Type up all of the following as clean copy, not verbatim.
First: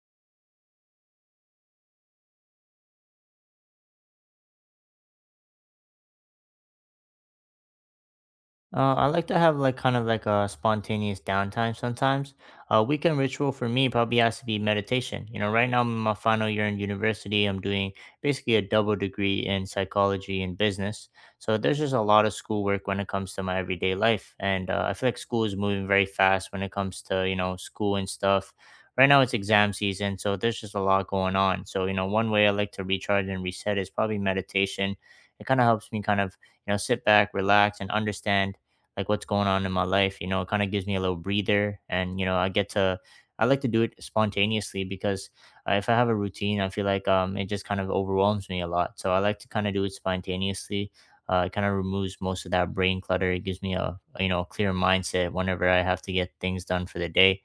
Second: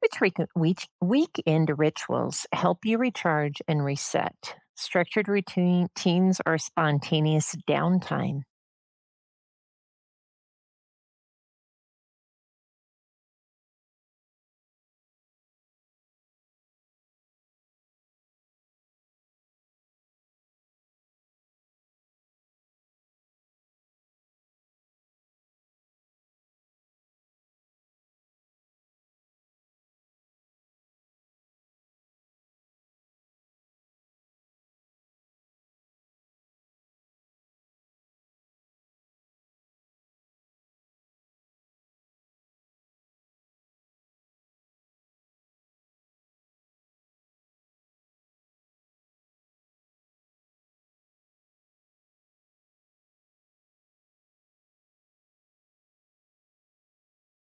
Which weekend rituals help you recharge and reset? Routines or spontaneous downtime? I like to have like kind of like a spontaneous downtime sometimes. A weekend ritual for me probably has to be meditation. You know, right now I'm in my final year in university. I'm doing basically a double degree in psychology and business. So there's just a lot of schoolwork when it comes to my everyday life, and I feel like school is moving very fast when it comes to you know school and stuff. Right now it's exam season, so there's just a lot going on. So you know, one way I like to recharge and reset is probably meditation. It kind of helps me kind of you know sit back, relax, and understand like what's going on in my life. You know, it kind of gives me a little breather, and you know, I get to I like to do it spontaneously because if I have a routine, I feel like it just kind of overwhelms me a lot. So I like to kind of do it spontaneously. It kind of removes most of that brain clutter. It gives me a you know clear mindset whenever I have to get things done for the day.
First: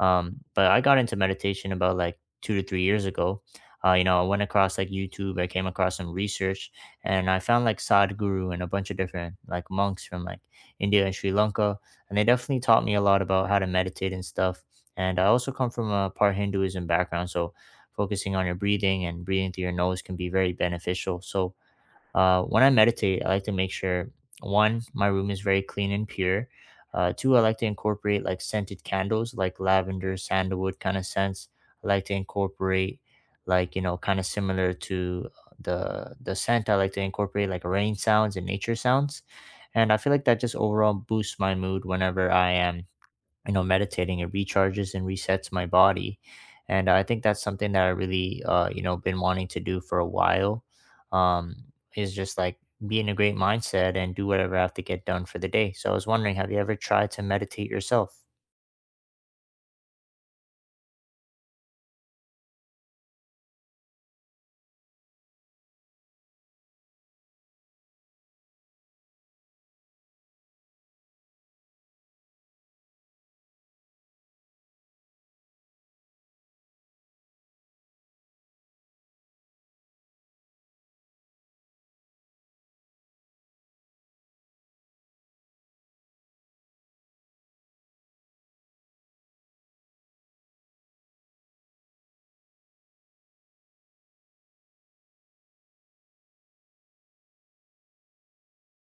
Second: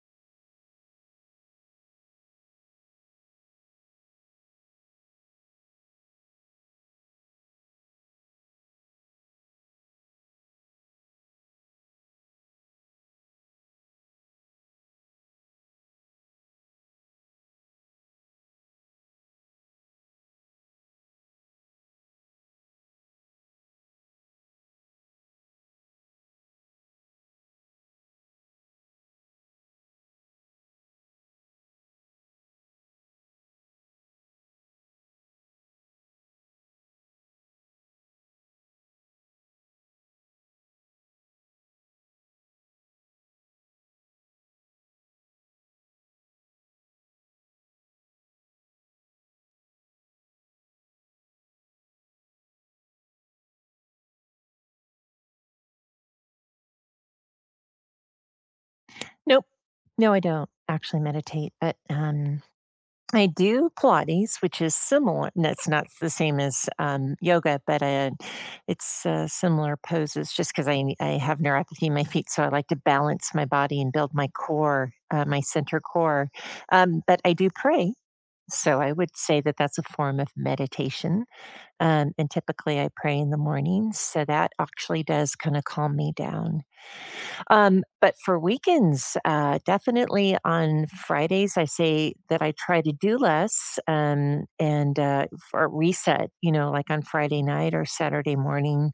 But I got into meditation about like 2 to 3 years ago. You know, I went across like YouTube. I came across some research, and I found like Sadhguru and a bunch of different like monks from like India and Sri Lanka. And they definitely taught me a lot about how to meditate and stuff. And I also come from a part Hinduism background. So focusing on your breathing and breathing through your nose can be very beneficial. So when I meditate, I like to make sure one, my room is very clean and pure. Two, I like to incorporate like scented candles, like lavender, sandalwood kind of scents. I like to incorporate like you know kind of similar to the scent. I like to incorporate like rain sounds and nature sounds, and I feel like that just overall boosts my mood whenever I am I know meditating it recharges and resets my body, and I think that's something that I really you know been wanting to do for a while. Um, is just like be in a great mindset and do whatever I have to get done for the day. So I was wondering, have you ever tried to meditate yourself? Nope. No, I don't actually meditate, but I do Pilates, which is similar. No, it's not the same as yoga, but it's similar poses just because I have neuropathy in my feet. So I like to balance my body and build my core, my center core. But I do pray. So I would say that that's a form of meditation. And typically I pray in the mornings, so that actually does kind of calm me down. But for weekends, definitely on Fridays, I say that I try to do less and or reset, you know, like on Friday night or Saturday morning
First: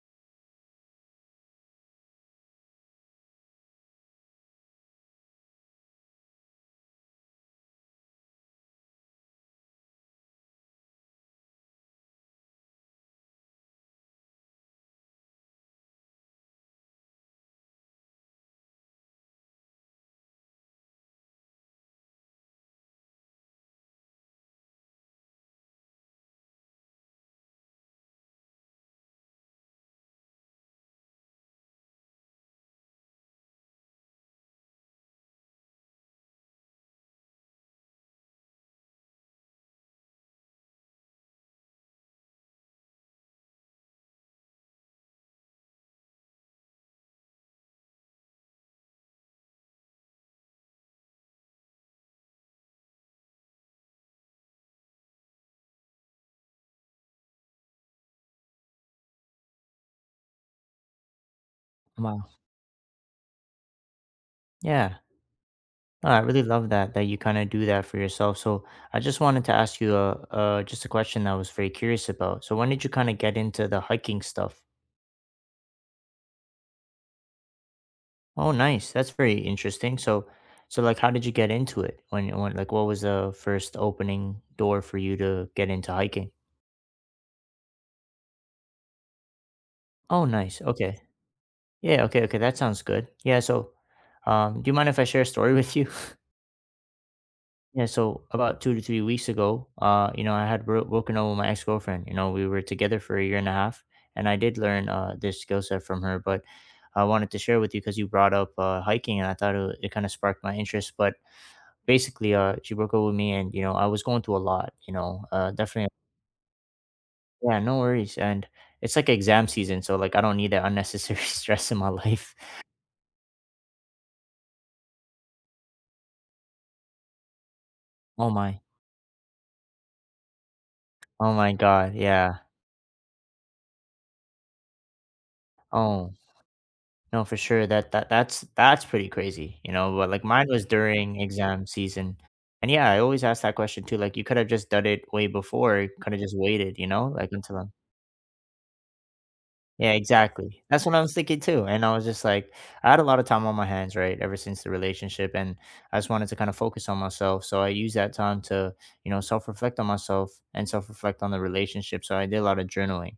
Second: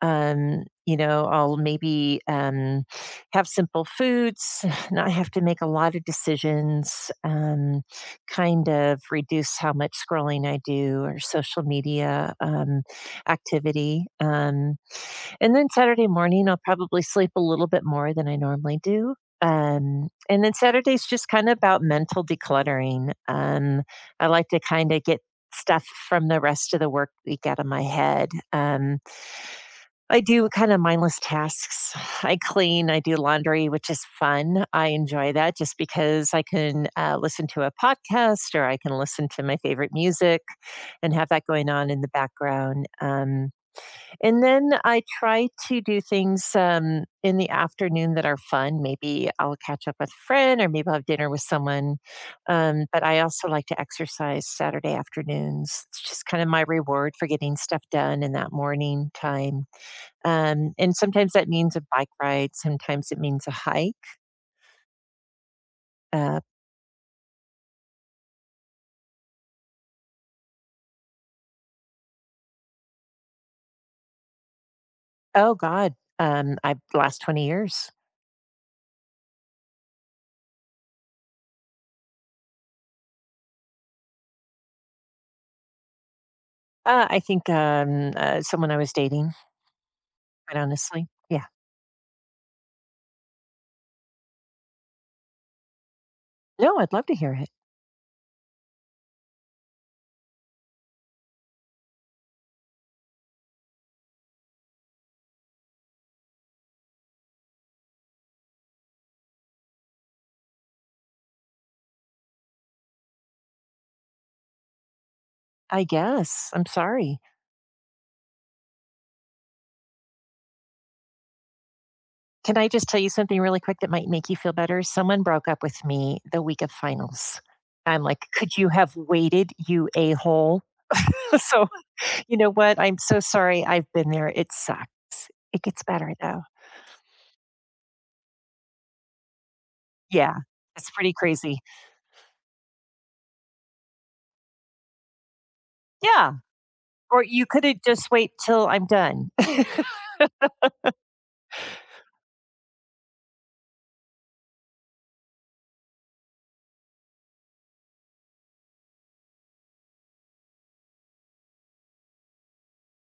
you know, I'll maybe have simple foods, not have to make a lot of decisions, kind of reduce how much scrolling I do or social media activity. And then Saturday morning, I'll probably sleep a little bit more than I normally do. And then Saturday's just kind of about mental decluttering. I like to kind of get stuff from the rest of the work week out of my head. I do kind of mindless tasks. I clean, I do laundry, which is fun. I enjoy that just because I can listen to a podcast or I can listen to my favorite music and have that going on in the background. And then I try to do things in the afternoon that are fun. Maybe I'll catch up with a friend or maybe I'll have dinner with someone. But I also like to exercise Saturday afternoons. It's just kind of my reward for getting stuff done in that morning time and sometimes that means a bike Wow. ride, sometimes it means a hike. Yeah. No, I Uh, really love that that you kind of do that for yourself. So I just wanted to ask you a just a question that I was very curious about. So when did you kind of get into the hiking stuff? oh God, I last 20 years. Oh, nice. That's very interesting. So, so like, how did you get into it? When, like, what was the first opening door for you to get into hiking? I think someone I was dating, Oh, quite nice. Okay. honestly. Yeah. Yeah. Okay. Okay. That sounds good. Yeah. So, do you mind if I share a story with you? No, I'd love to hear it. Yeah. So about 2 to 3 weeks ago, you know, I had broken up with my ex girlfriend. You know, we were together for a year and a half, and I did learn this skill set from her. But I wanted to share with you because you brought up hiking, and I thought it kind of sparked my interest. But basically, she broke up with me, and you know, I was going through a lot. You know, I definitely, guess. I'm sorry. yeah, no worries. And it's like exam season, so like I don't need that unnecessary stress in my life. Can I just tell you something really quick that might make you feel better? Someone broke up with me the week of finals. I'm like, Oh could my, you have waited, you a hole? oh my So, God, you yeah. know what? I'm so sorry. I've been there. It sucks. It gets Oh better though. no, for sure. That's pretty crazy. You know, but like Yeah. mine was It's pretty during crazy. exam season. And yeah, I always ask that question too. Like, you could have just done it way before, could have Yeah. just waited, you know, Or like you until could I'm have just wait till I'm done. yeah, exactly. That's what I was thinking too. And I was just like, I had a lot of time on my hands, right? Ever since the relationship. And I just wanted to kind of focus on myself. So I used that time to, you know, self reflect on myself and self reflect on the relationship. So I did a lot of journaling.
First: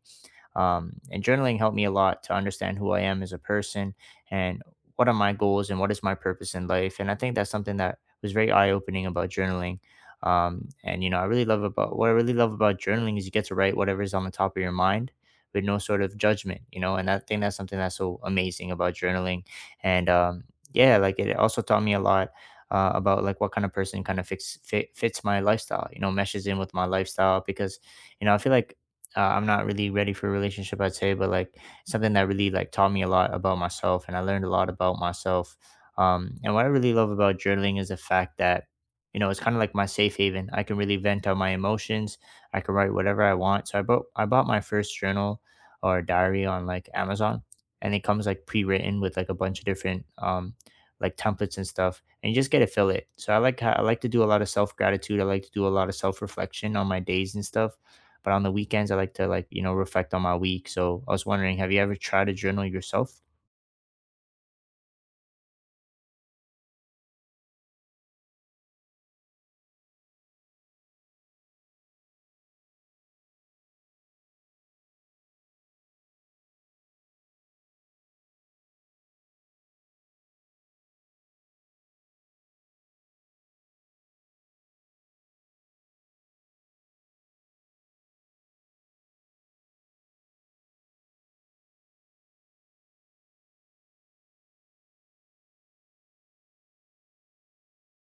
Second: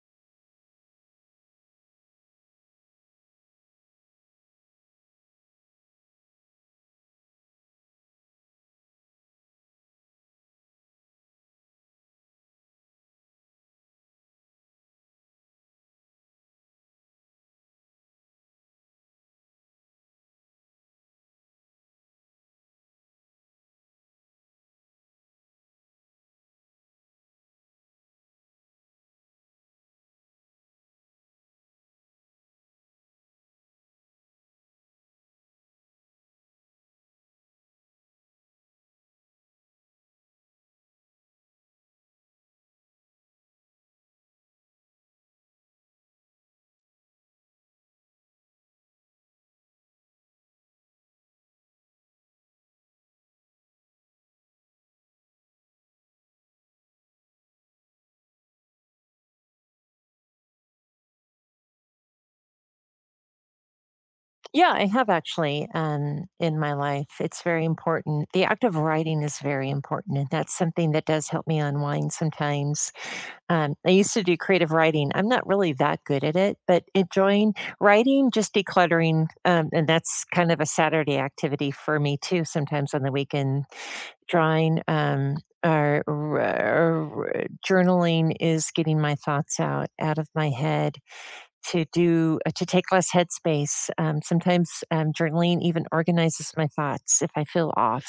And journaling helped me a lot to understand who I am as a person and what are my goals and what is my purpose in life. And I think that's something that was very eye opening about journaling. And you know, I really love about journaling is you get to write whatever is on the top of your mind with no sort of judgment, you know. And I think that's something that's so amazing about journaling. And yeah, like it also taught me a lot about like what kind of person kind of fits my lifestyle you know meshes in with my lifestyle because you know I feel like I'm not really ready for a relationship, I'd say, but like something that really like taught me a lot about myself and I learned a lot about myself. And what I really love about journaling is the fact that, you know, it's kind of like my safe haven. I can really vent out my emotions. I can write whatever I want. So I bought my first journal or diary on like Amazon and it comes like pre-written with like a bunch of different, like templates and stuff and you just get to fill it so I like I like to do a lot of self gratitude I like to do a lot of self reflection on my days and stuff but on the weekends I like to like, you know, reflect on my week. So I was wondering, have you ever tried to journal yourself? Yeah, I have actually in my life. It's very important. The act of writing is very important, and that's something that does help me unwind sometimes. I used to do creative writing. I'm not really that good at it, but enjoying writing, just decluttering, and that's kind of a Saturday activity for me too. Sometimes on the weekend, drawing. Or journaling is getting my thoughts out of my head to do to take less headspace. Sometimes journaling even organizes my thoughts if I feel off.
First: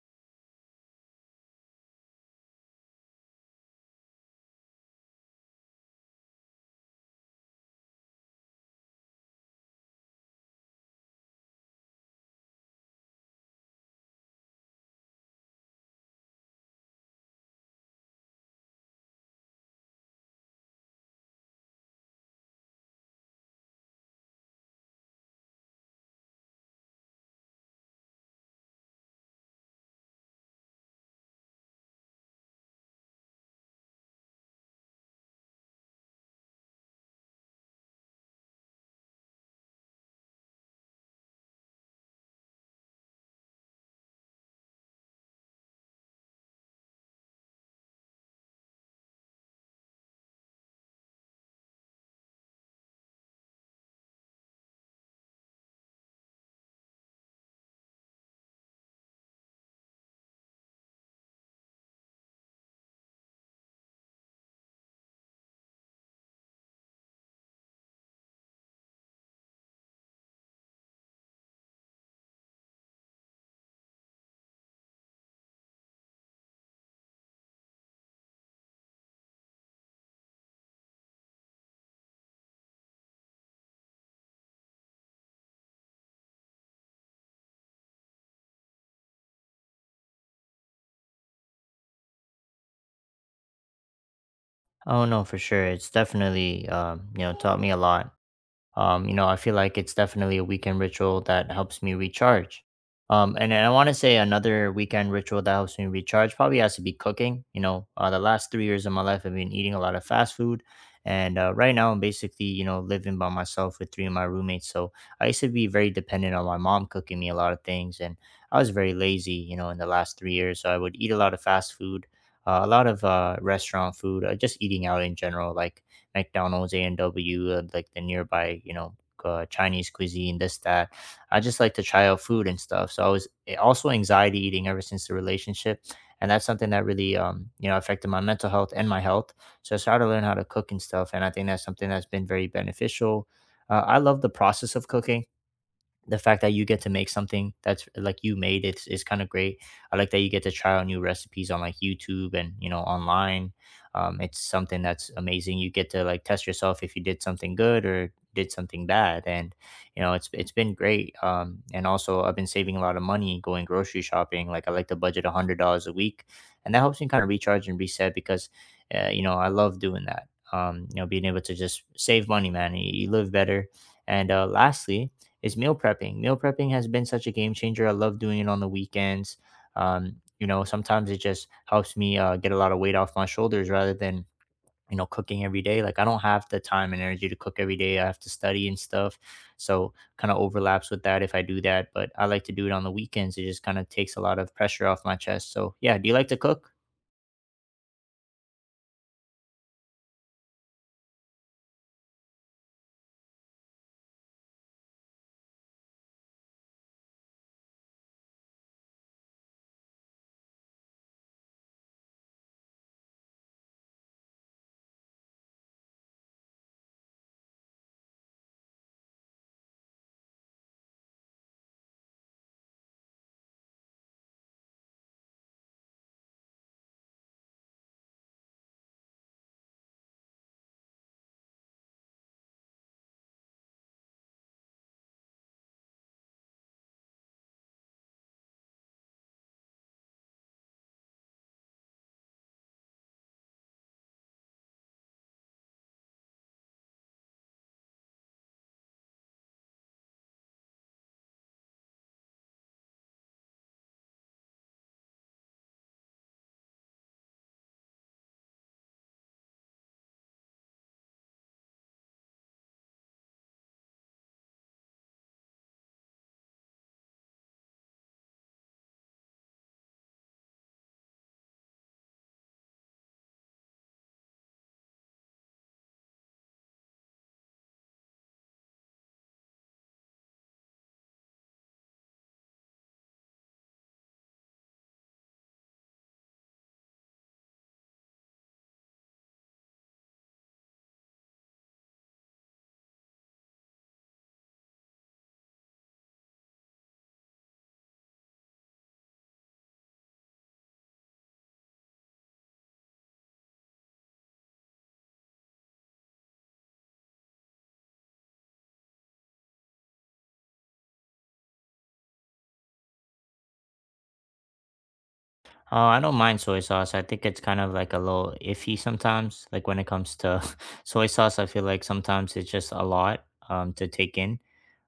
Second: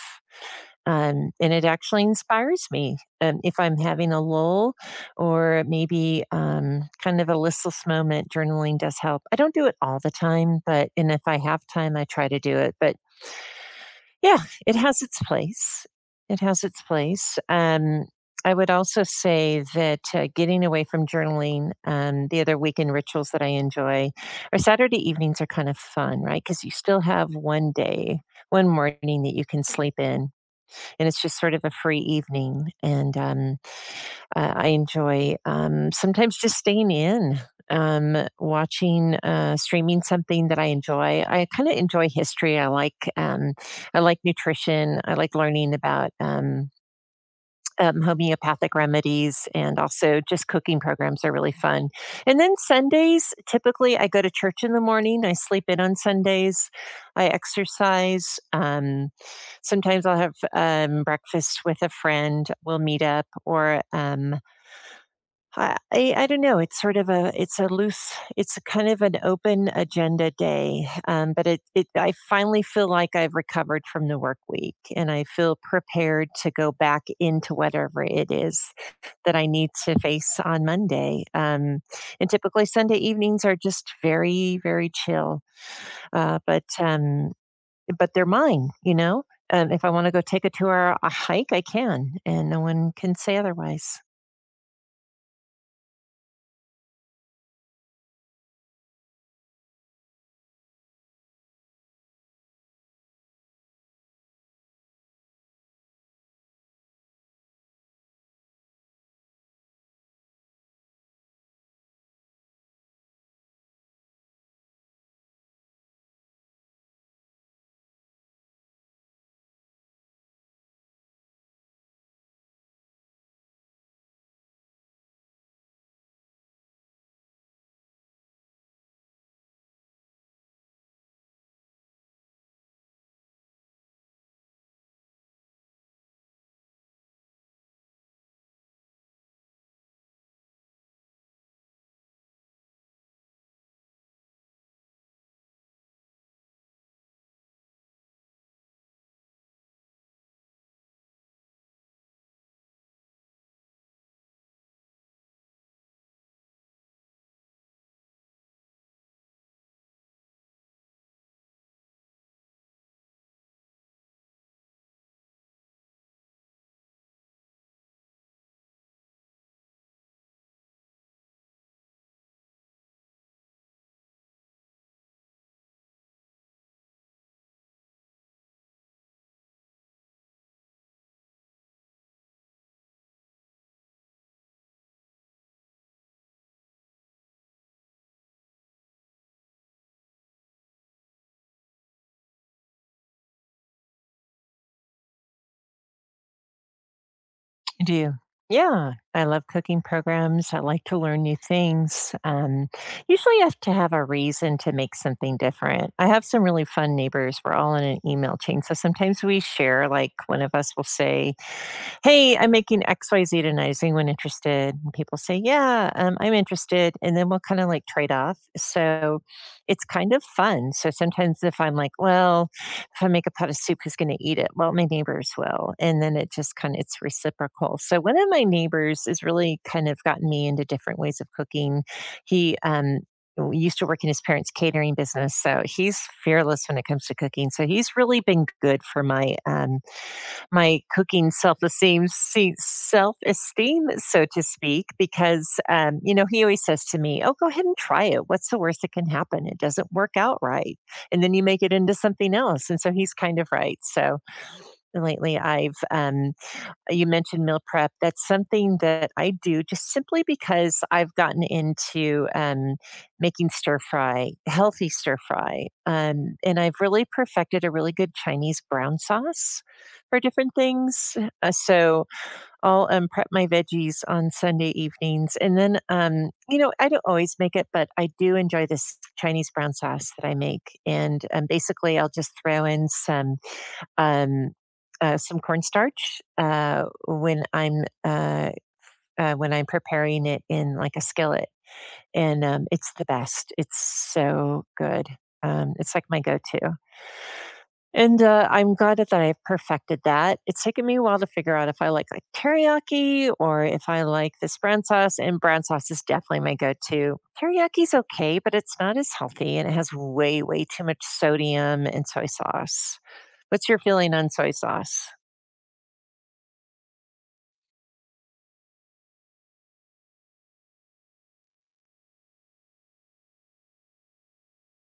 And it actually inspires me if I'm having a lull or maybe kind of a listless moment. Journaling does help. I don't do it all the time, but and if I have time, I try to do it. But yeah, it has its place. It has its place. I would also say that getting away from journaling, the other weekend rituals that I enjoy, or Saturday evenings are kind of fun, right? Because you still have one day, one morning that you can sleep in, and it's just sort of a free evening. And I enjoy sometimes just staying in, watching, streaming something that I enjoy. I kind of enjoy history. I like nutrition. I like learning about homeopathic remedies, and also just cooking programs are really fun. And then Sundays, typically I go to church in the morning. I sleep in on Sundays. I exercise. Sometimes I'll have breakfast with a friend. We'll meet up, or I don't know, it's sort of a it's a loose it's a kind of an open agenda day, but it I finally feel like I've recovered from the work week, and I feel prepared to go back into whatever it is that I need to face on Monday, and typically Sunday evenings are just very, very chill, uh, but, um but they're mine, you know? If I wanna go take a 2 hour a hike, I can, and no one can say otherwise. Oh no, for sure. It's definitely you know, taught me a lot. You know, I feel like it's definitely a weekend ritual that helps me recharge. And then I want to say another weekend ritual that helps me recharge probably has to be cooking. You know, the last 3 years of my life, I've been eating a lot of fast food. And right now, I'm basically, you know, living by myself with three of my roommates. So I used to be very dependent on my mom cooking me a lot of things. And I was very lazy, you know, in the last 3 years. So I would eat a lot of fast food, a lot of restaurant food, just eating out in general. Like, McDonald's, A&W, like the nearby, you know, Chinese cuisine, this, that. I just like to try out food and stuff. So I was also anxiety eating ever since the relationship. And that's something that really, you know, affected my mental health and my health. So I started to learn how to cook and stuff. And I think that's something that's been very beneficial. I love the process of cooking the fact that you get to make something that's like you made it's is kind of great. I like that you get to try out new recipes on like YouTube and you know online. It's something that's amazing. You get to like test yourself if you did something good or did something bad, and you know it's been great. And also I've been saving a lot of money going grocery shopping. Like I like to budget $100 a week, and that helps me kind of recharge and reset because you know I love doing that. You know, being able to just save money, man. You live better. And lastly, is meal prepping. Meal prepping has been such a game changer. I love doing it on the weekends. You know, sometimes it just helps me get a lot of weight off my shoulders rather than you know cooking every day. Like I don't have the time and energy to cook every day. I have to study and stuff, so kind of overlaps with that if I do that. But I like to do it on the weekends. It just kind of takes a lot of pressure off my chest. So yeah, do you like to cook? I do. Yeah, I love cooking programs. I like to learn new things. Usually, I have to have a reason to make something different. I have some really fun neighbors. We're all in an email chain. So sometimes we share, like, one of us will say, hey, I'm making XYZ tonight. Is anyone interested? And people say, yeah, I'm interested. And then we'll kind of like trade off. So it's kind of fun. So sometimes if I'm like, well, if I make a pot of soup, who's going to eat it? Well, my neighbors will. And then it just kind of, it's reciprocal. So one of my neighbors has really kind of gotten me into different ways of cooking. He used to work in his parents' catering business, so he's fearless when it comes to cooking. So he's really been good for my my cooking self-esteem, so to speak, because you know he always says to me, "Oh, go ahead and try it. What's the worst that can happen? It doesn't work out right, and then you make it into something else." And so he's kind of right. So lately, I've you mentioned meal prep. That's something that I do just simply because I've gotten into making stir fry, healthy stir fry. And I've really perfected a really good Chinese brown sauce for different things. So I'll prep my veggies on Sunday evenings. And then, you know, I don't always make it, but I do enjoy this Chinese brown sauce that I make. And Basically, I'll just throw in um, some cornstarch uh, when I'm uh, when I'm preparing it in like a skillet, and it's the best. It's so good. It's like my go-to, and I'm glad that I've perfected that. It's taken me a while to figure out if I like teriyaki or if I like this brown sauce. And brown sauce is definitely my go-to. Teriyaki's okay, but it's not as healthy, and it has way too much sodium and soy sauce. What's your feeling on soy sauce? I don't mind soy sauce. I think it's kind of like a little iffy sometimes. Like when it comes to soy sauce, I feel like sometimes it's just a lot to take in.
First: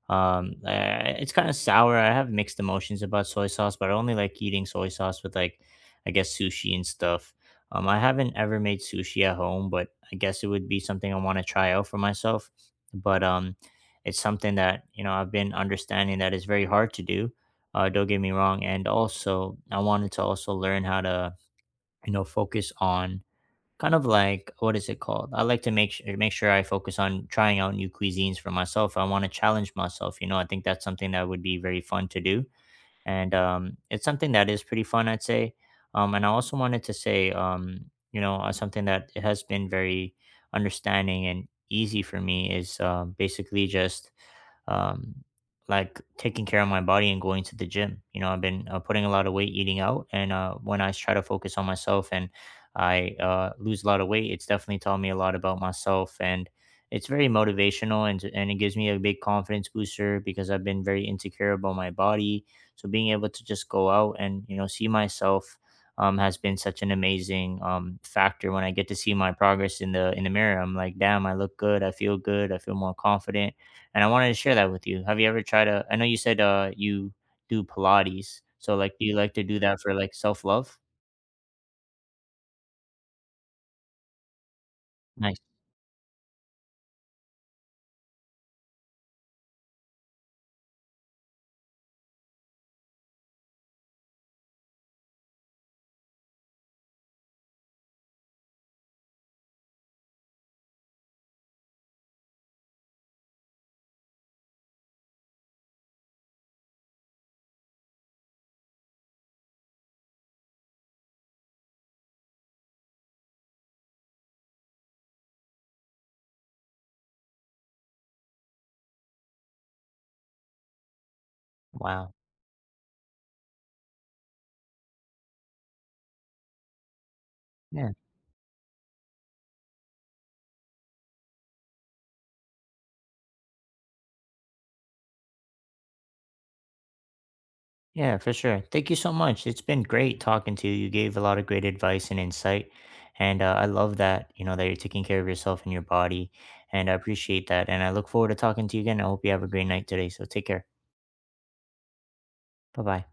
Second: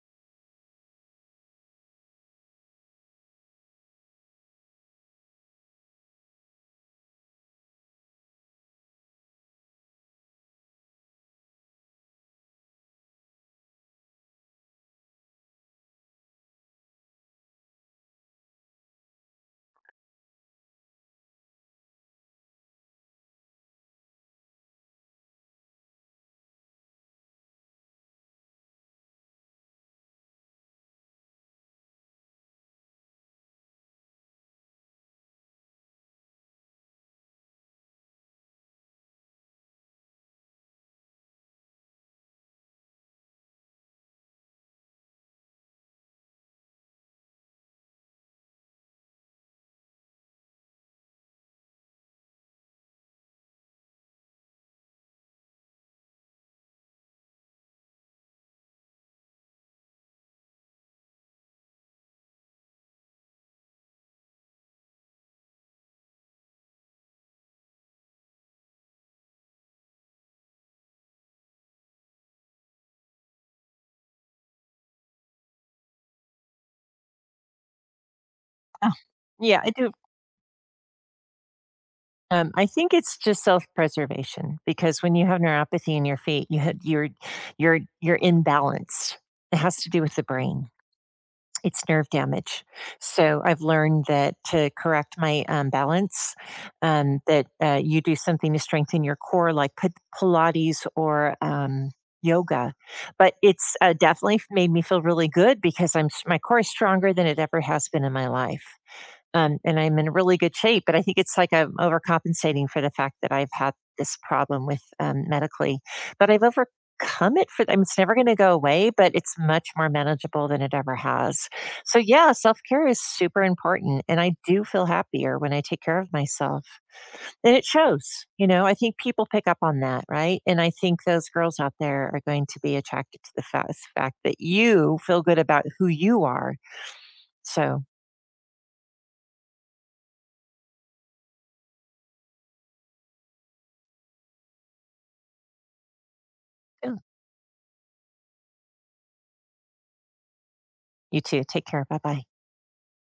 It's kind of sour. I have mixed emotions about soy sauce, but I only like eating soy sauce with like, I guess sushi and stuff. I haven't ever made sushi at home, but I guess it would be something I want to try out for myself. But it's something that you know I've been understanding that is very hard to do. Don't get me wrong. And also, I wanted to also learn how to you know focus on kind of like what is it called? I like to make sure I focus on trying out new cuisines for myself. I want to challenge myself. You know, I think that's something that would be very fun to do, and it's something that is pretty fun, I'd say. And I also wanted to say, you know, something that has been very understanding and easy for me is basically just um, like taking care of my body and going to the gym. You know, I've been putting a lot of weight eating out, and when I try to focus on myself and I lose a lot of weight, it's definitely taught me a lot about myself, and it's very motivational and it gives me a big confidence booster because I've been very insecure about my body. So being able to just go out and you know see myself. Has been such an amazing factor when I get to see my progress in the mirror. I'm like, damn, I look good. I feel good. I feel more confident and I wanted to share that with you. Have you ever tried to I know you said, you do Pilates, so, Oh, like, do you like to do yeah, I that do. for, like, self-love? I think it's just self-preservation because when you Nice. have neuropathy in your feet, you're imbalanced. It has to do with the brain. It's nerve damage. So I've learned that to correct my balance, that you do something to strengthen your core, like put Pilates or yoga. But it's definitely made me feel really good because my core is stronger than it ever has been in my life. And I'm in really good shape. But I think it's like I'm overcompensating for the fact that I've had this problem with medically, but I've overcome it for. Them. I mean, it's never going to go away, but it's much more manageable than it ever has. So Wow. yeah, self care is super important, and I do feel happier when I take care of myself, and it Yeah. shows. You know, I think people pick up on that, right? And I think those girls out there are going to be attracted to the fact that you feel good about who you are. So. Yeah, for sure. Thank you so much. It's been great talking to you. You gave a lot of great advice and insight, and, I love that, you know, that you're taking care of yourself and your body, and I Yeah, appreciate that, and I look forward to talking to you again. I hope you have a great night today, so take care. you too. Take care. Bye bye. Bye-bye.